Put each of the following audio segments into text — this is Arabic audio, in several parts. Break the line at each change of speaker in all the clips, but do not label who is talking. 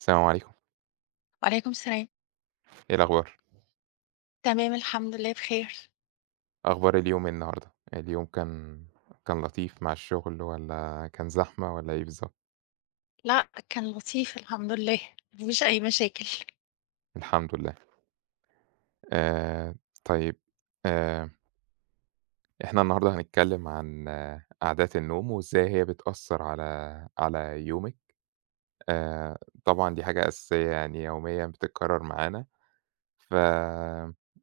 السلام عليكم،
وعليكم السلام.
إيه الأخبار؟
تمام الحمد لله بخير.
أخبار اليوم إيه النهارده؟ اليوم كان لطيف مع الشغل والّا كان زحمة والّا إيه بالضبط؟
لأ، كان لطيف الحمد لله، ما فيش أي مشاكل.
الحمد لله. آآ طيب، آآ إحنا النهارده هنتكلّم عن عادات النوم وإزاي هي بتأثّر على يومِك. آآ طبعًا دي حاجة أساسية يعني يوميًا بتتكرّر معانا، ف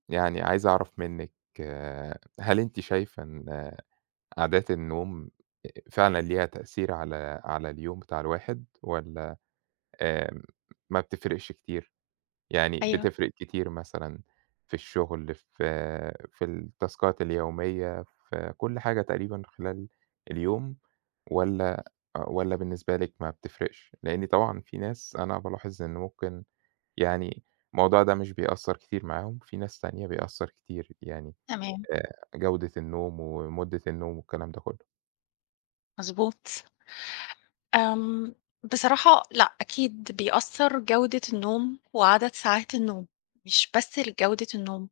يعني عايز أعرف منِّك آه، هل أنتِ شايفة إن عادات النوم فعلًا ليها تأثير على اليوم بتاع الواحد والّا آمم ما بتفرقش كتير؟ يعني
أيوه،
بتفرق كتير مثلًا في الشغل، في التاسكات اليومية، في كل حاجة تقريبًا خلال اليوم والّا والّا بالنسبة لِك ما بتفرقش؟ لإن طبعًا في ناس أنا بالاحظ إن ممكن يعني الموضوع ده مش بيأثّر كتير معاهم، في ناس تانية بيأثّر كتير، يعني
تمام،
جودة النوم ومدة النوم والكلام ده كُلّه.
مضبوط. آمم، بصراحة لأ، أكيد بيأثّر جودة النوم وعدد ساعات النوم، مش بس جودة النوم.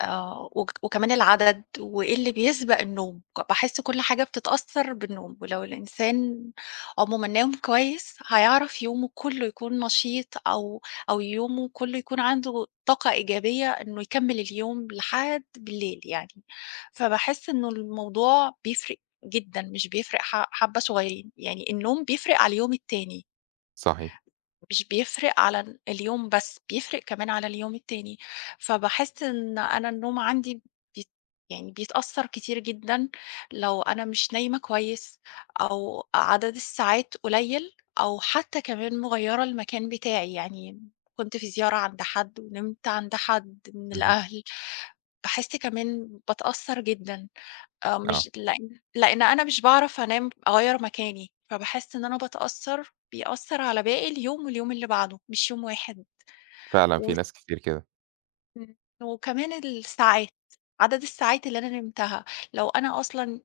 آه، وك وكمان العدد، وإيه اللي بيسبق النوم، باحس كل حاجة بتتأثّر بالنوم، ولو الإنسان عمومًا نام كويس هيعرف يومه كله يكون نشيط أو يومه كله يكون عنده طاقة إيجابية إنه يكمّل اليوم لحد بالليل يعني، فباحس إنه الموضوع بيفرق جدًا، مش بيفرق حبّة صغيّرين، يعني النوم بيفرق على اليوم التاني.
صحيح.
مش بيفرق على اليوم بس، بيفرق كمان على اليوم التاني، فباحس إن أنا النوم عندي بيت يعني بيتأثّر كتير جدًا لو أنا مش نايمة كويس أو عدد الساعات قليّل أو حتى كمان مغيّرة المكان بتاعي، يعني كنت في زيارة عند حد ونمت عند حد من
اهم.
الأهل، باحس كمان باتأثّر جدًا.
آه.
مش لإن أنا مش باعرف أنام أغيّر مكاني، فباحس إن أنا باتأثّر بيأثّر على باقي اليوم واليوم اللي بعده، مش يوم واحد
فعلًا في
و
ناس كتير كده.
إمم. وكمان الساعات، عدد الساعات اللي أنا نمتها، لو أنا أصلًا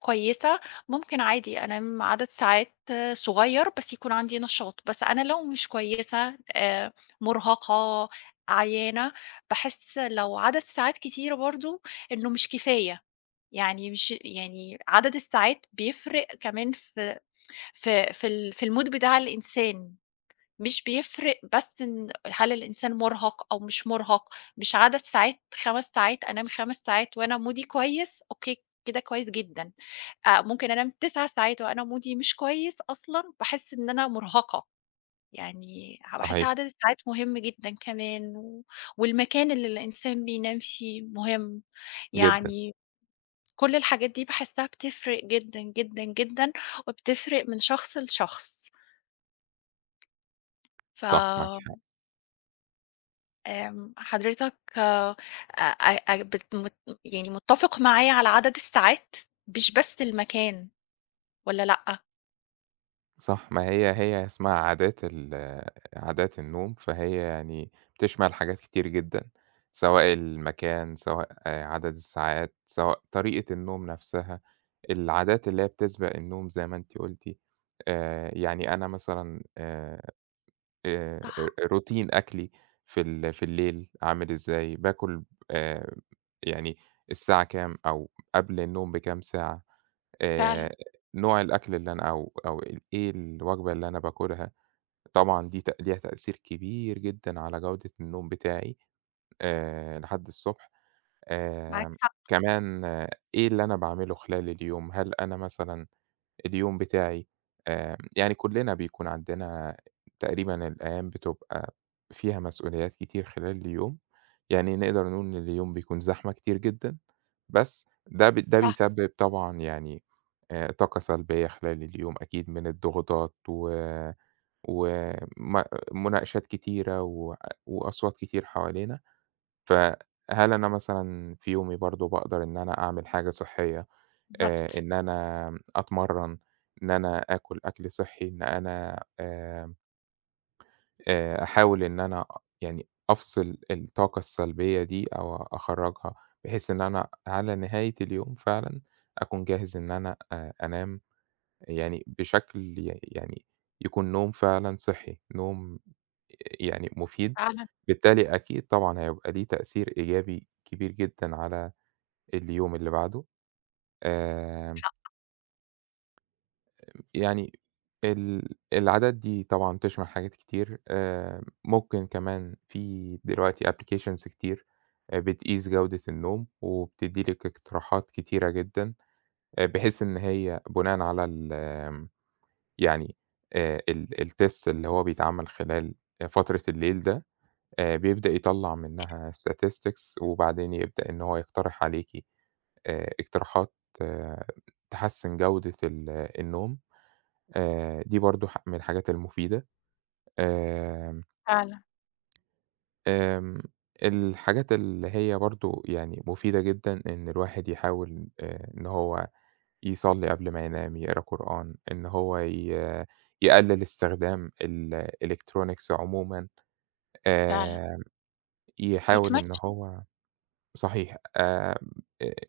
كويسة، ممكن عادي أنام عدد ساعات صغيّر بس يكون عندي نشاط، بس أنا لو مش كويسة، مرهقة، عيانة، باحس لو عدد ساعات كتيرة برضه إنه مش كفاية، يعني مش يعني عدد الساعات بيفرق كمان في الmood بتاع الإنسان. مش بيفرق بس إن هل الإنسان مُرهَق أو مش مُرهَق، مش عدد ساعات 5 ساعات أنام 5 ساعات وأنا مودي كويس، أوكي كده كويس جدًا، ممكن أنام 9 ساعات وأنا مودي مش كويس أصلًا، باحس إن أنا مُرهَقة، يعني باحس
صحيح.
عدد الساعات مهم جدًا كمان والمكان اللي الإنسان بينام فيه مهم،
جدًا.
يعني كل الحاجات دي باحسها بتفرق جدًا، جدًا، جدًا، وبتفرق من شخص لشخص. ف
صح، معاكِ حق.
آمم، حضرتك أ أ بت مت يعني متّفق معايا على عدد الساعات، مش بس المكان والّا لأ؟
صح، ما هي اسمها عادات النوم، فهي يعني بتشمل حاجات كتير جدًا، سواء المكان، سواء آه، عدد الساعات، سواء طريقة النوم نفسها، العادات اللي هي بتسبق النوم زي ما أنتِ قُلتِ. يعني أنا مثلًا آآ
صح
روتين أكلي في الليل عامل إزاي، باكل آآ يعني الساعة كام أو قبل النوم بكام ساعة،
فعلًا،
آآ نوع الأكل اللي أنا أو أو ال إيه الوجبة اللي أنا باكلها، طبعًا دي ليها تأثير كبير جدًا على جودة النوم بتاعي لحد الصبح،
معاك
آمم
حق،
كمان آه، إيه اللي أنا باعمله خلال اليوم، هل أنا مثلًا اليوم بتاعي، يعني كُلّنا بيكون عندنا تقريبًا الأيام بتبقى فيها مسؤوليات كتير خلال اليوم، يعني نقدر نقول إن اليوم بيكون زحمة كتير جدًا، بس ده
صح،
بيسبب طبعًا يعني طاقة سلبية خلال اليوم أكيد من الضغوطات و وم مناقشات كتيرة وأصوات كتير حوالينا، فهل أنا مثلًا في يومي برضه باقدر إن أنا أعمل حاجة صحّية؟
بالضبط،
إن أنا أتمرّن، إن أنا آكُل أكل صحّي، إن أنا أحاول إن أنا يعني أفصِل الطاقة السلبية دي أو أخرّجها، بحيث إن أنا على نهاية اليوم فعلًا أكون جاهز إن أنا أنام يعني بشكل ي يعني يكون نوم فعلًا صحّي، نوم يعني مفيد،
فعلًا،
بالتالي أكيد طبعًا هيبقى ليه تأثير إيجابي كبير جدًا على اليوم اللي بعده. آمم يعني ال العادات دي طبعًا بتشمل حاجات كتير، ممكن كمان في دلوقتي applications كتير، بتقيس جودة النوم، وبتدّي لِك اقتراحات كتيرة جدًا، بحيث إن هي بناءً على يعني الtest اللي هو بيتعمل خلال فترة الليل ده، بيبدأ يطلّع منها statistics وبعدين يبدأ إن هو يقترح عليكِ اقتراحات آه، تحسّن جودة النوم. دي برضه من الحاجات المفيدة. آمم،
فعلًا،
آمم، الحاجات اللي هي برضه يعني مفيدة جدًا إن الواحد يحاول إن هو يصلّي قبل ما ينام، يقرا قرآن، إن هو يقلل استخدام الelectronics عمومًا،
فعلًا،
آآ يحاول إن
يتمشى،
هو صحيح،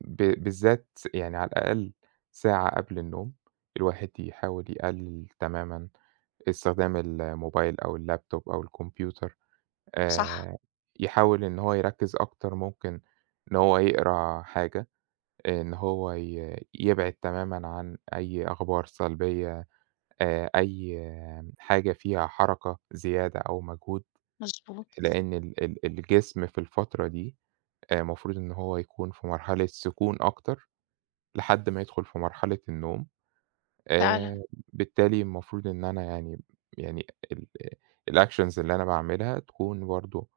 ب بالذات يعني على الأقل ساعة قبل النوم، الواحد يحاول يقلل تمامًا استخدام الموبايل أو الlaptop أو الكمبيوتر.
صح،
آآ يحاول إن هو يركّز أكتر ممكن إن هو يقرا حاجة، إن هو يبعد تمامًا عن أي أخبار سلبية، أي آه، حاجة فيها حركة زيادة أو مجهود،
مضبوط،
لإن ال ال الجسم في الفترة دي المفروض إن هو يكون في مرحلة سكون أكتر، لحد ما يدخل في مرحلة النوم.
فعلًا.
آآ، بالتالي المفروض إن أنا يعني ال الactions اللي أنا باعملها تكون برضه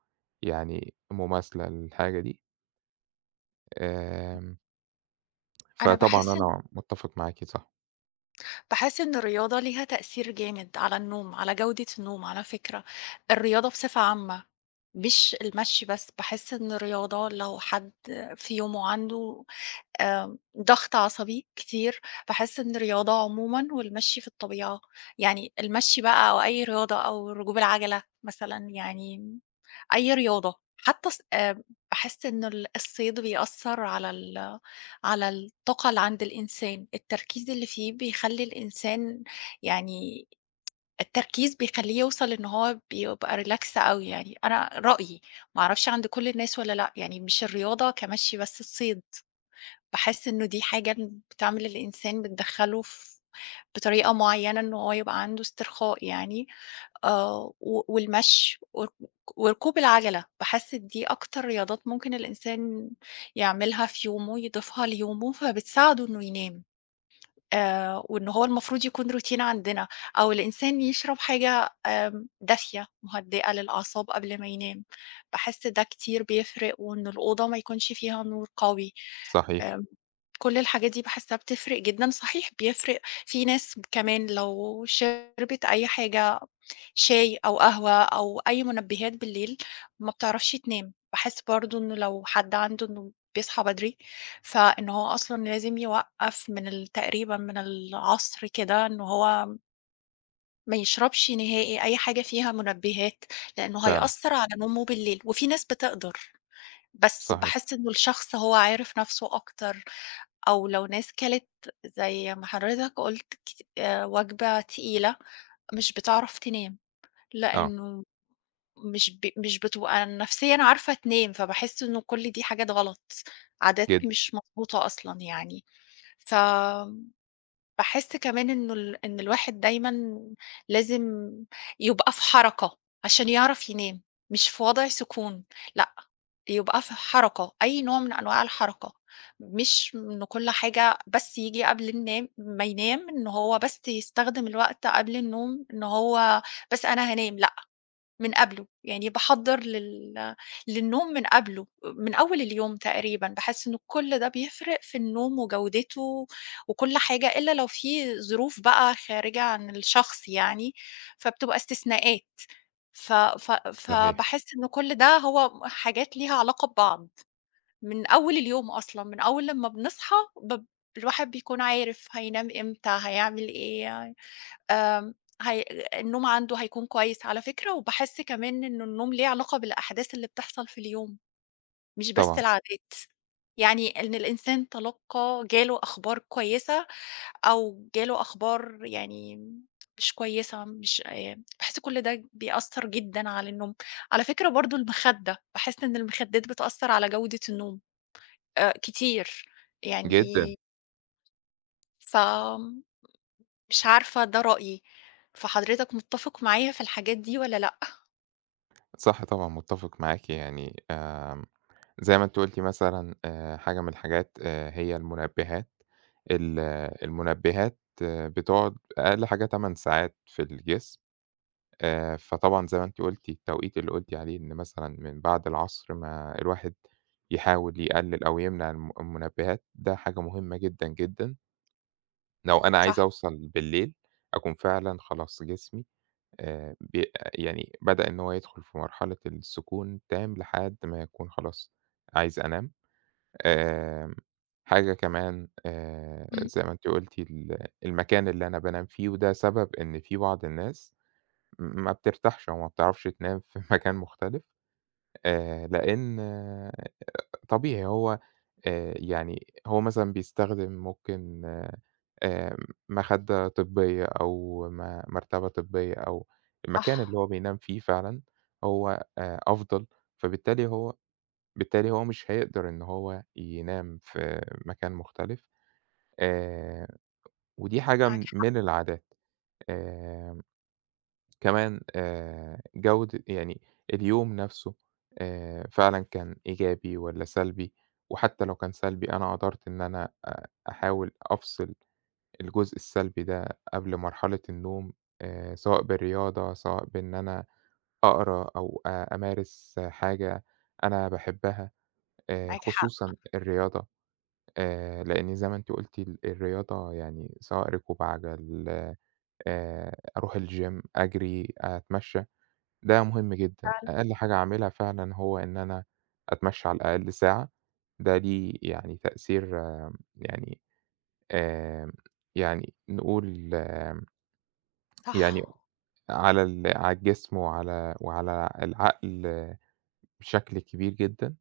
يعني مماثلة للحاجة دي، آمم،
أنا
فطبعًا
باحس إن
أنا متّفق معاكِ صح،
باحس إن الرياضة ليها تأثير جامد على النوم، على جودة النوم على فكرة، الرياضة بصفة عامة، مش المشي بس. باحس إن الرياضة لو حد في يومه عنده آمم، ضغط عصبي كتير، باحس إن الرياضة عمومًا والمشي في الطبيعة، يعني المشي بقى أو أي رياضة أو ركوب العجلة مثلًا، يعني أي رياضة، حتى الص باحس إن الصيد بيأثّر على على الطاقة اللي عند الإنسان، التركيز اللي فيه بيخلّي الإنسان يعني، التركيز بيخلّيه يوصل إن هو بيبقى relax أوي يعني، أنا رأيي، ما أعرفش عند كل الناس والّا لأ، يعني مش الرياضة كمشي بس الصيد. باحس إنه دي حاجة بتعمل الإنسان، بتدخّله في بطريقة معيّنة إن هو يبقى عنده استرخاء يعني. آه، و والمشي ور وركوب العَجَلة، باحس دي أكتر رياضات ممكن الإنسان يعملها في يومه، يضيفها ليومه، فبتساعده إنه ينام. وإن هو المفروض يكون روتين عندنا، أو الإنسان يشرب حاجة دافية مهدئة للأعصاب قبل ما ينام، باحس ده كتير بيفرق، وإن الأوضة ما يكونش فيها نور قوي.
صحيح
آمم كل الحاجات دي باحسّها بتفرق جدًا، صحيح بيفرق. في ناس كمان لو شربت أي حاجة، شاي أو قهوة أو أي منبهات بالليل، ما بتعرفش تنام. باحس برضه إنه لو حد عنده إنه بيصحى بدري، فإن هو أصلًا لازم يوقّف من تقريبًا من العصر كده إن هو ما يشربش نهائي أي حاجة فيها منبهات، لإنه
فعلًا،
هيأثّر على نومه بالليل، وفي ناس بتقدر. بس
صحيح،
باحس إنه الشخص هو عارف نَفْسه أكتر، أو لو ناس كَلِت زي ما حضرتك قُلت، كت وجبة تقيلة، مش بتعرف تنام،
آه،
لإنه مش بتبقى نفسيًا عارفة تنام، فباحس إنه كل دي حاجات غلط، عادات
جدًا،
مش مضبوطة أصلًا يعني. ف باحس كمان إنه إن الواحد دايمًا لازم يبقى في حركة عشان يعرف ينام، مش في وضع سكون، لأ، يبقى في حركة، أي نوع من أنواع الحركة. مش إنه كل حاجة بس ييجي قبل النام ما ينام، إن هو بس يستخدم الوقت قبل النوم إن هو بس أنا هانام، لأ. من قبله، يعني باحضّر للنوم من قبله، من أول اليوم تقريبًا، باحس إنه كل ده بيفرق في النوم وجودته وكل حاجة، إلا لو في ظروف بقى خارجة عن الشخص يعني، فبتبقى استثناءات. ف ف
صحيح،
فباحس إنه كل ده هو حاجات ليها علاقة ببعض، من أول اليوم أصلًا، من أول لمّا بنصحى، ب الواحد بيكون عارف هينام إمتى، هيعمل إيه يعني. آمم، هي النوم عنده هيكون كويس على فكرة، وباحس كمان إنه النوم ليه علاقة بالأحداث اللي بتحصل في اليوم، مش بس
طبعًا،
العادات، يعني إن الإنسان تلقّى جاله أخبار كويسة أو جاله أخبار يعني مش كويسة، مش باحس كل ده بيأثّر جدًا على النوم. على فكرة برضه المخدة، باحس إن المخدات بتأثّر على جودة النوم كتير يعني،
جدًا،
فمش عارفة ده رأيي، فحضرتك متّفق معايا في الحاجات دي والّا لأ؟
صح طبعًا، متّفق معاكِ يعني آمم، زي ما أنتِ قُلتِ مثلًا حاجة من الحاجات هي المنبهات، ال المنبهات آه، بتقعد أقل حاجة 8 ساعات في الجسم. فطبعًا زي ما أنتِ قُلتِ التوقيت اللي قُلتِ عليه إن مثلًا من بعد العصر ما الواحد يحاول يقلل أو يمنع المنبهات، ده حاجة مهمة جدًا، جدًا. لو أنا عايز
صح.
أوصل بالليل أكون فعلًا خلاص جسمي ب يعني بدأ إن هو يدخل في مرحلة السكون التام لحد ما يكون خلاص عايز أنام. آمم، حاجة كمان
إمم.
زي ما أنتِ قُلتِ المكان اللي أنا بانام فيه، وده سبب إن في بعض الناس ما بترتاحش أو ما بتعرفش تنام في مكان مختلف لإن آه، طبيعي هو يعني هو مثلًا بيستخدم ممكن آآ، مخدة طبية أو م مرتبة طبية أو المكان اللي
صح.
هو بينام فيه فعلًا هو أفضل، فبالتالي هو بالتالي هو مش هيقدر إن هو ينام في مكان مختلف آآ، ودي حاجة
معاك
من
ح
من العادات آآ كمان جودة يعني اليوم نفسه فعلًا كان إيجابي والّا سلبي؟ وحتى لو كان سلبي أنا قدرت إن أنا أحاول أفصل الجزء السلبي ده قبل مرحلة النوم سواء بالرياضة، سواء بإن أنا أقرا أو أمارس حاجة أنا باحبها
معاك حق
خصوصًا الرياضة لإن زي ما أنتِ قُلتِ الرياضة يعني سواء ركوب عَجَل، أروح الgym، أجري، أتمشى. ده مهم جدًا،
فعلًا،
أقل حاجة أعملها فعلًا هو إن أنا أتمشى على الأقل ساعة، ده ليه يعني تأثير آه، يعني آمم، يعني نقول آه،
صح.
يعني على الجسم وعلى العقل آه، بشكل كبير جدًا،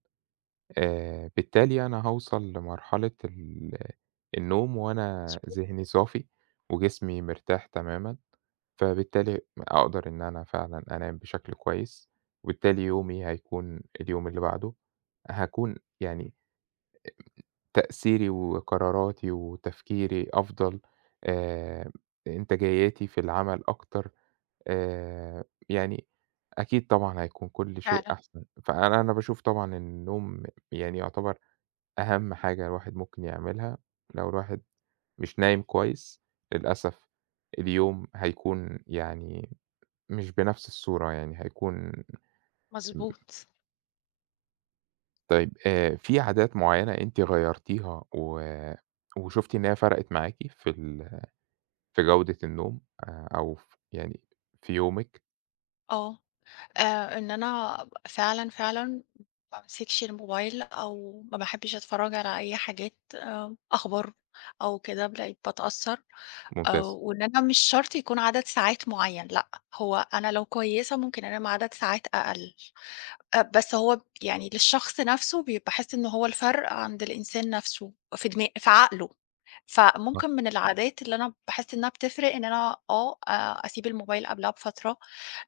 بالتالي أنا هاوصل لمرحلة النوم وأنا
مضبوط،
ذهني صافي وجسمي مرتاح تمامًا. فبالتالي أقدر إن أنا فعلًا أنام بشكل كويس، وبالتالي يومي هيكون اليوم اللي بعده، هاكون يعني تأثيري وقراراتي وتفكيري أفضل، آآ، إنتاجيتي في العمل أكتر، يعني أكيد طبعًا هيكون كل شيء
فعلًا،
أحسن. فأنا باشوف طبعًا إن النوم يعني يعتبر أهم حاجة الواحد ممكن يعملها، لو الواحد مش نايم كويس للأسف اليوم هيكون يعني مش بنفس الصورة، يعني هيكون.
مضبوط.
طيب في عادات معيّنة أنتِ غيّرتيها وشُفتِ إن هي فرقِت معاكِ في جودة النوم أو يعني في يومِك؟
آه. إن أنا فعلًا، فعلًا ما بامسكش الموبايل أو ما باحبّش أتفرّج على أي حاجات أخبار أو كده، بقيت باتأثّر.
ممتاز،
وإن أنا مش شرط يكون عدد ساعات معيّن، لأ، هو أنا لو كويسة ممكن أنام عدد ساعات أقل، بس هو يعني للشخص نَفْسه، باحس إن هو الفرق عند الإنسان نَفْسه في عقله.
أها،
فممكن من العادات اللي أنا باحس إنها بتفرق إن أنا، أسيب الموبايل قبلها بفترة.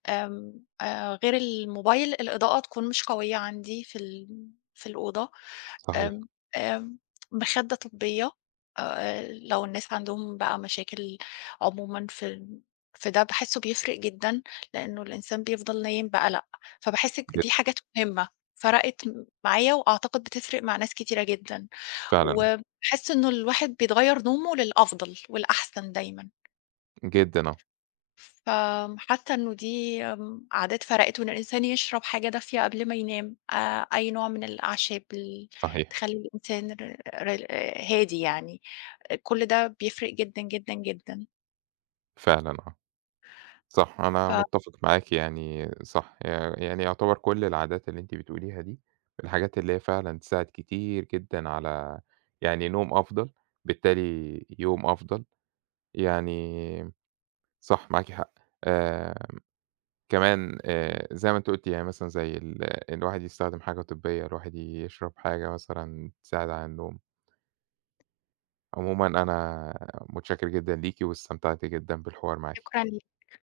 آمم، غير الموبايل، الإضاءة تكون مش قوية عندي في الأوضة.
صحيح،
آمم، آمم، مخدة طبية، لو الناس عندهم بقى مشاكل عمومًا، في ده باحسّه بيفرق جدًا، لإنه الإنسان بيفضل نايم بقلق، فباحس دي
جدًا،
حاجات مهمة، فرقت معايا وأعتقد بتفرق مع ناس كتيرة جدًا،
فعلًا آه،
وباحس إنه الواحد بيتغيّر نومه للأفضل والأحسن دايمًا.
جدًا آه،
فحاسة إنه دي عادات فرقِت، وإن الإنسان يشرب حاجة دافية قبل ما ينام، أي نوع من الأعشاب
صحيح،
تخلّي الإنسان ر ر هادي يعني، كل ده بيفرق جدًا، جدًا، جدًا.
فعلًا آه، صح، أنا متّفق معاكِ يعني صح، يعني يعتبر كل العادات اللي أنتِ بتقوليها دي، الحاجات اللي هي فعلًا تساعد كتير جدًا على يعني نوم أفضل، بالتالي يوم أفضل، يعني صح، معاكِ حق. آآ كمان زي ما أنتِ قُلتِ يعني مثلًا زي الواحد يستخدم حاجة طبية، الواحد يشرب حاجة مثلًا تساعد على النوم. عمومًا أنا متشكر جدًا ليكِ واستمتعت جدًا بالحوار معاكِ.
فشكرًا ليك.